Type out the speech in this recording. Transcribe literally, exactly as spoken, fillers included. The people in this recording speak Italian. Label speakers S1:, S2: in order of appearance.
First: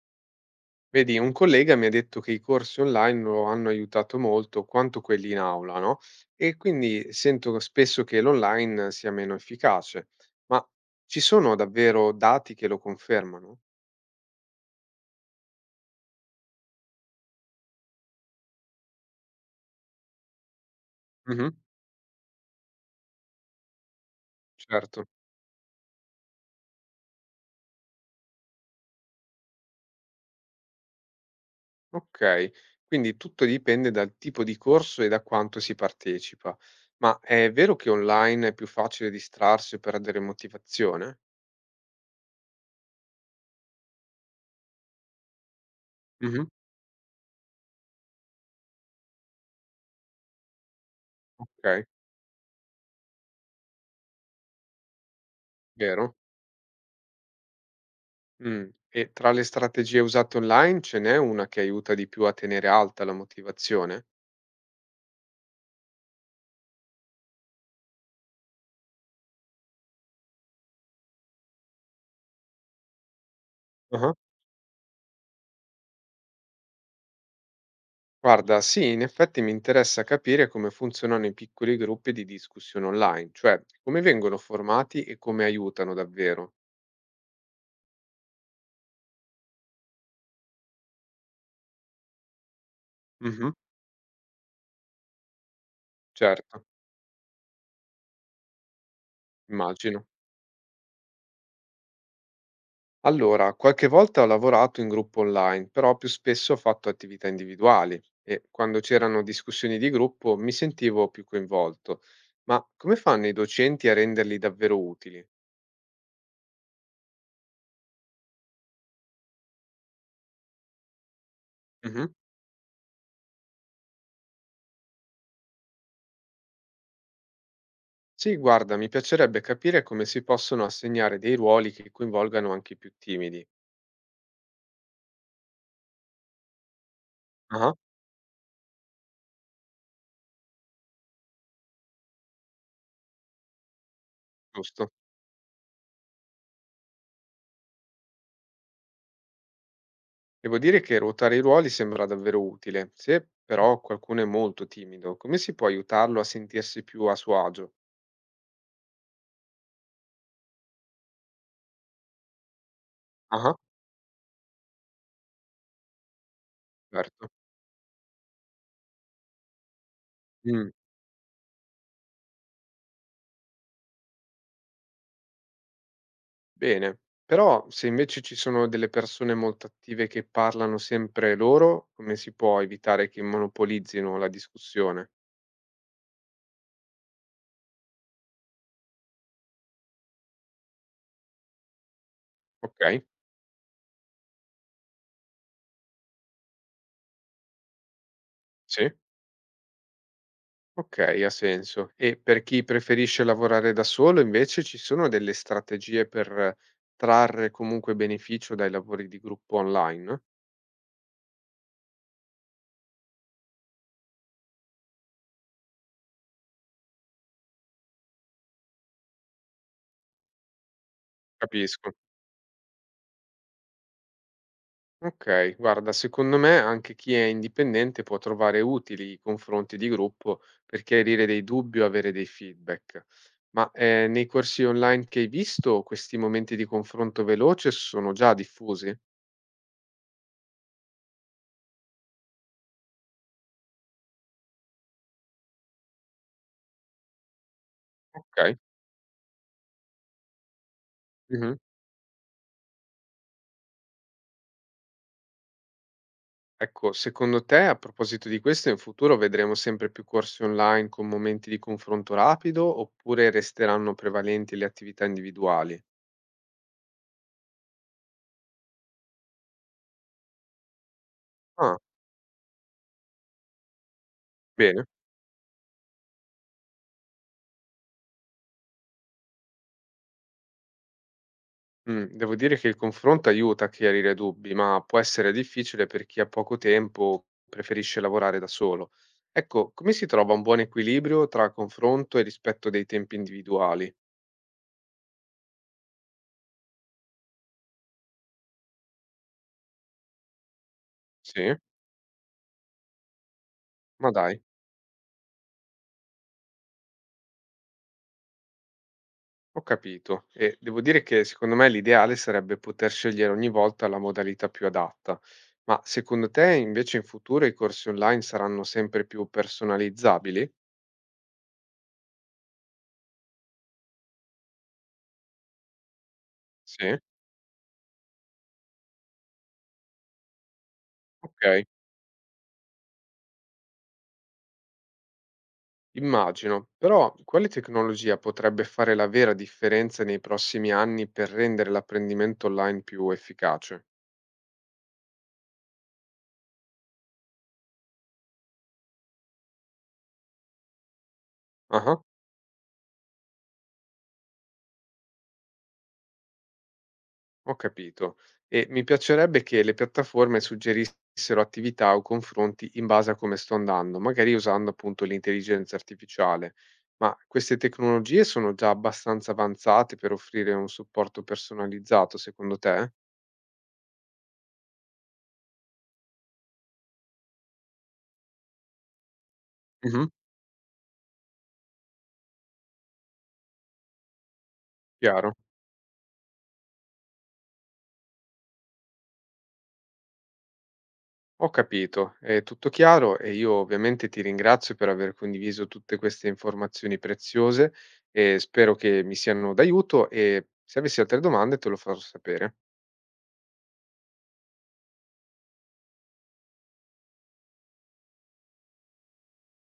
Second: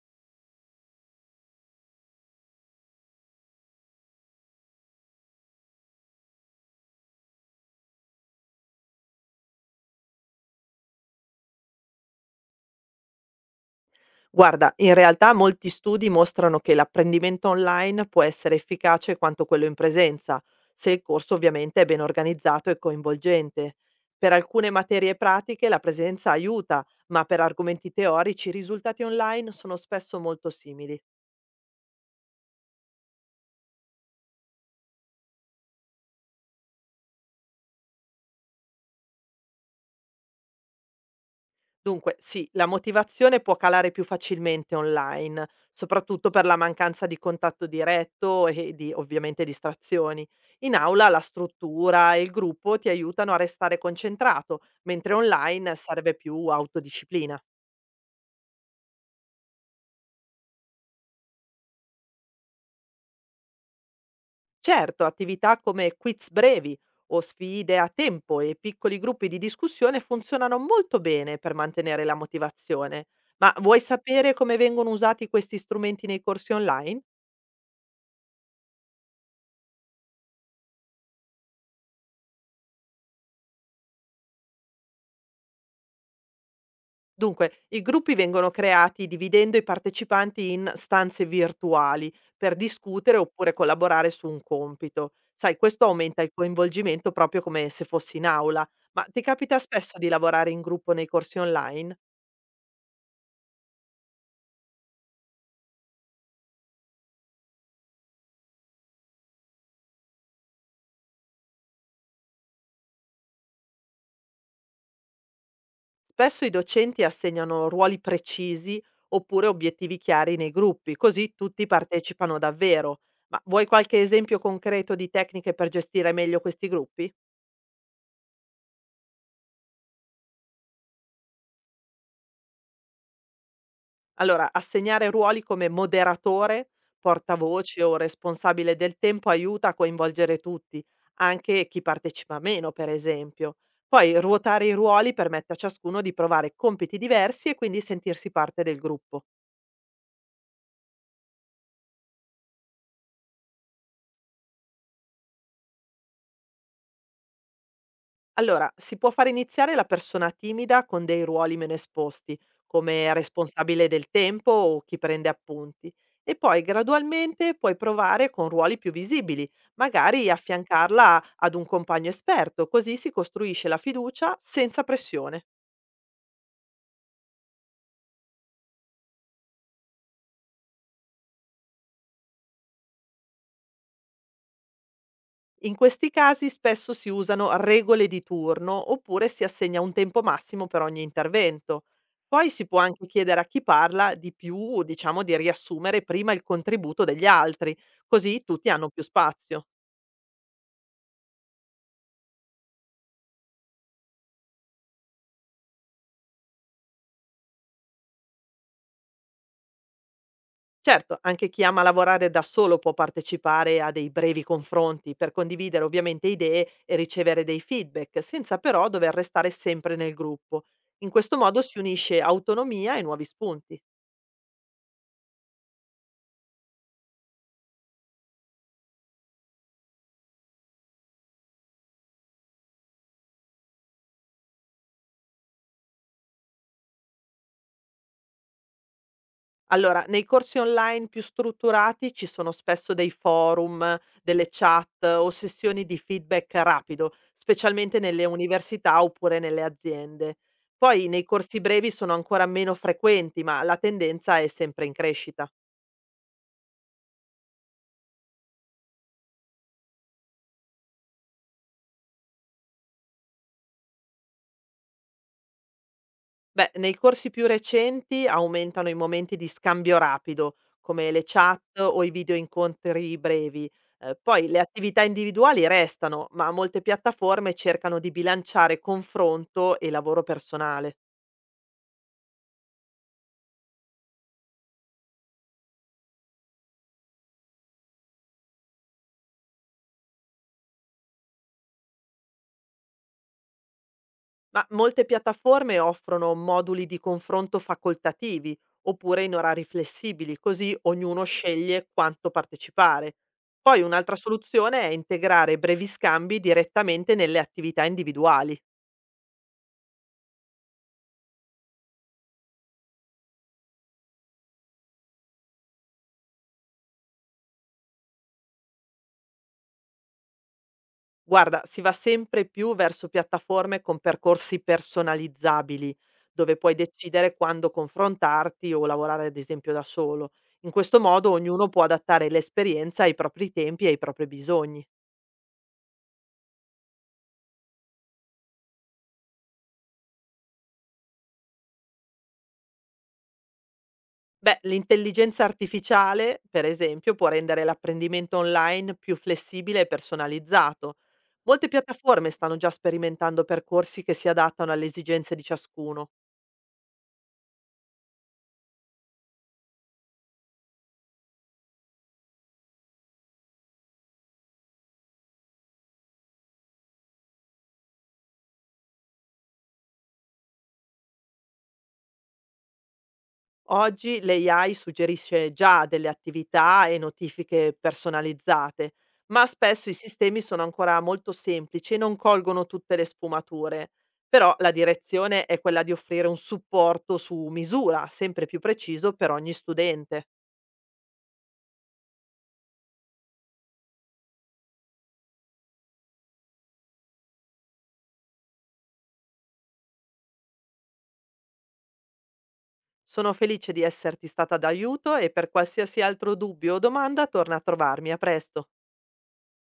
S1: Vedi, un collega mi ha detto che i corsi online lo hanno aiutato molto quanto quelli in aula, no? E quindi sento spesso che l'online sia meno efficace, ma ci sono davvero dati che lo confermano?
S2: Guarda, in realtà molti studi mostrano che l'apprendimento online può essere efficace quanto quello in presenza, se il corso
S1: Mhm,
S2: ovviamente è ben organizzato e coinvolgente. Per alcune
S1: certo,
S2: materie pratiche la presenza aiuta, ma per argomenti teorici i risultati online sono spesso molto simili.
S1: ok. Quindi tutto dipende dal tipo di corso e da quanto si partecipa. Ma è vero che online è più facile distrarsi o perdere motivazione?
S2: Dunque, sì, la motivazione può calare più facilmente online, soprattutto per
S1: Mhm,
S2: la mancanza di contatto diretto e di ovviamente distrazioni. In aula la
S1: ok,
S2: struttura e il gruppo ti aiutano a restare concentrato, mentre online serve
S1: vero.
S2: più autodisciplina.
S1: Mh. E tra le strategie usate online ce n'è una che aiuta di più a tenere alta la motivazione?
S2: Certo, attività come quiz brevi o sfide a tempo e piccoli gruppi di discussione funzionano molto bene per mantenere la motivazione. Ma vuoi
S1: Ah-ah.
S2: sapere come vengono usati questi strumenti nei corsi online?
S1: Guarda, sì, in effetti mi interessa capire come funzionano i piccoli gruppi di discussione online, cioè come vengono formati e come aiutano davvero.
S2: Dunque, i gruppi vengono creati dividendo i partecipanti in stanze virtuali per discutere
S1: Mh-mh.
S2: oppure collaborare su un compito. Sai, questo aumenta il
S1: Certo,
S2: coinvolgimento proprio come se fossi in aula. Ma ti capita spesso
S1: immagino.
S2: di lavorare in gruppo nei corsi online?
S1: Allora, qualche volta ho lavorato in gruppo online, però più spesso ho fatto attività individuali e quando c'erano discussioni di gruppo mi sentivo più coinvolto. Ma come fanno i docenti a renderli davvero utili?
S2: Spesso i docenti assegnano ruoli precisi oppure obiettivi chiari nei gruppi, così tutti
S1: Mh-mh.
S2: partecipano davvero. Ma vuoi qualche esempio concreto di tecniche per gestire meglio questi gruppi?
S1: Sì, guarda, mi piacerebbe capire come si possono assegnare dei ruoli che coinvolgano anche i più timidi.
S2: Allora, assegnare ruoli come moderatore,
S1: Ah-ah.
S2: portavoce o responsabile del tempo aiuta a coinvolgere tutti, anche chi partecipa meno, per esempio. Poi ruotare i
S1: Giusto.
S2: ruoli permette a ciascuno di provare compiti diversi e quindi sentirsi parte del gruppo.
S1: Devo dire che ruotare i ruoli sembra davvero utile. Se però qualcuno è molto timido, come si può aiutarlo a sentirsi più a suo agio?
S2: Allora, si può far iniziare la persona timida con dei ruoli meno esposti, come
S1: Ah-ah.
S2: responsabile del tempo o chi prende appunti, e poi
S1: Certo.
S2: gradualmente puoi provare con ruoli più visibili, magari
S1: Mh,
S2: affiancarla ad un compagno esperto, così si costruisce la fiducia senza pressione.
S1: bene. Però se invece ci sono delle persone molto attive che parlano sempre loro, come si può evitare che monopolizzino la discussione?
S2: In questi casi spesso si usano regole di turno oppure si assegna un tempo massimo per ogni intervento. Poi si può
S1: Okay,
S2: anche chiedere a chi parla di più, o, diciamo di riassumere prima il contributo degli altri, così tutti hanno
S1: sì.
S2: più spazio.
S1: Okay, ha senso. E per chi preferisce lavorare da solo invece ci sono delle strategie per eh, trarre comunque beneficio dai lavori di gruppo online?
S2: Certo, anche chi ama lavorare da solo può partecipare a dei brevi confronti per condividere ovviamente idee e ricevere dei feedback, senza però dover restare sempre nel gruppo. In questo modo si
S1: Capisco.
S2: unisce autonomia e nuovi spunti.
S1: Okay, guarda, secondo me anche chi è indipendente può trovare utili i confronti di gruppo per chiarire dei dubbi o avere dei feedback. Ma eh, nei corsi online che hai visto, questi momenti di confronto veloce sono già diffusi?
S2: Allora, nei corsi online più strutturati ci sono spesso dei forum, delle chat o sessioni di feedback rapido, specialmente nelle
S1: Okay.
S2: università oppure nelle aziende. Poi nei corsi brevi sono ancora meno frequenti, ma la tendenza è sempre in crescita.
S1: Ecco, secondo te, a proposito di questo, in futuro vedremo sempre più corsi online con momenti di confronto rapido oppure resteranno prevalenti le attività individuali?
S2: Beh, nei corsi più recenti aumentano i momenti di scambio rapido, come le
S1: Ah,
S2: chat o i video incontri brevi. Eh, poi le
S1: bene.
S2: attività individuali restano, ma molte piattaforme cercano di bilanciare confronto e lavoro personale.
S1: Mm, devo dire che il confronto aiuta a chiarire dubbi, ma può essere difficile per chi ha poco tempo o preferisce lavorare da solo. Ecco, come si trova un buon equilibrio tra confronto e rispetto dei tempi individuali?
S2: Ma molte piattaforme offrono moduli di confronto facoltativi oppure in orari flessibili, così ognuno
S1: Sì,
S2: sceglie quanto partecipare. Poi
S1: ma
S2: un'altra
S1: dai.
S2: soluzione è integrare brevi scambi direttamente nelle attività individuali.
S1: Ho capito e devo dire che secondo me l'ideale sarebbe poter scegliere ogni volta la modalità più adatta, ma secondo te invece in futuro i corsi online saranno sempre più personalizzabili?
S2: Guarda, si va sempre più verso piattaforme con percorsi personalizzabili, dove puoi
S1: Sì,
S2: decidere quando confrontarti o lavorare ad esempio da solo. In questo modo
S1: ok,
S2: ognuno può adattare l'esperienza ai propri tempi e ai propri bisogni.
S1: immagino, però quale tecnologia potrebbe fare la vera differenza nei prossimi anni per rendere l'apprendimento online più efficace?
S2: Beh, l'intelligenza artificiale, per esempio, può rendere l'apprendimento online più flessibile e personalizzato. Molte
S1: Ah.
S2: piattaforme stanno già sperimentando percorsi che si adattano alle esigenze di ciascuno.
S1: Ho capito. E mi piacerebbe che le piattaforme suggerissero attività o confronti in base a come sto andando, magari usando appunto l'intelligenza artificiale. Ma queste tecnologie sono già abbastanza avanzate per offrire un supporto personalizzato, secondo te?
S2: Oggi l'A I suggerisce già delle attività e notifiche personalizzate, ma spesso i
S1: Mhm.
S2: sistemi sono ancora molto semplici e non colgono tutte le sfumature. Però la
S1: Chiaro.
S2: direzione è quella di offrire un supporto su misura, sempre più preciso per ogni studente.
S1: Ho capito, è tutto chiaro e io ovviamente ti ringrazio per aver condiviso tutte queste informazioni preziose e spero che mi siano d'aiuto e se avessi altre domande te lo farò sapere.
S2: Sono felice di esserti stata d'aiuto e per qualsiasi altro dubbio o domanda torna a trovarmi. A presto.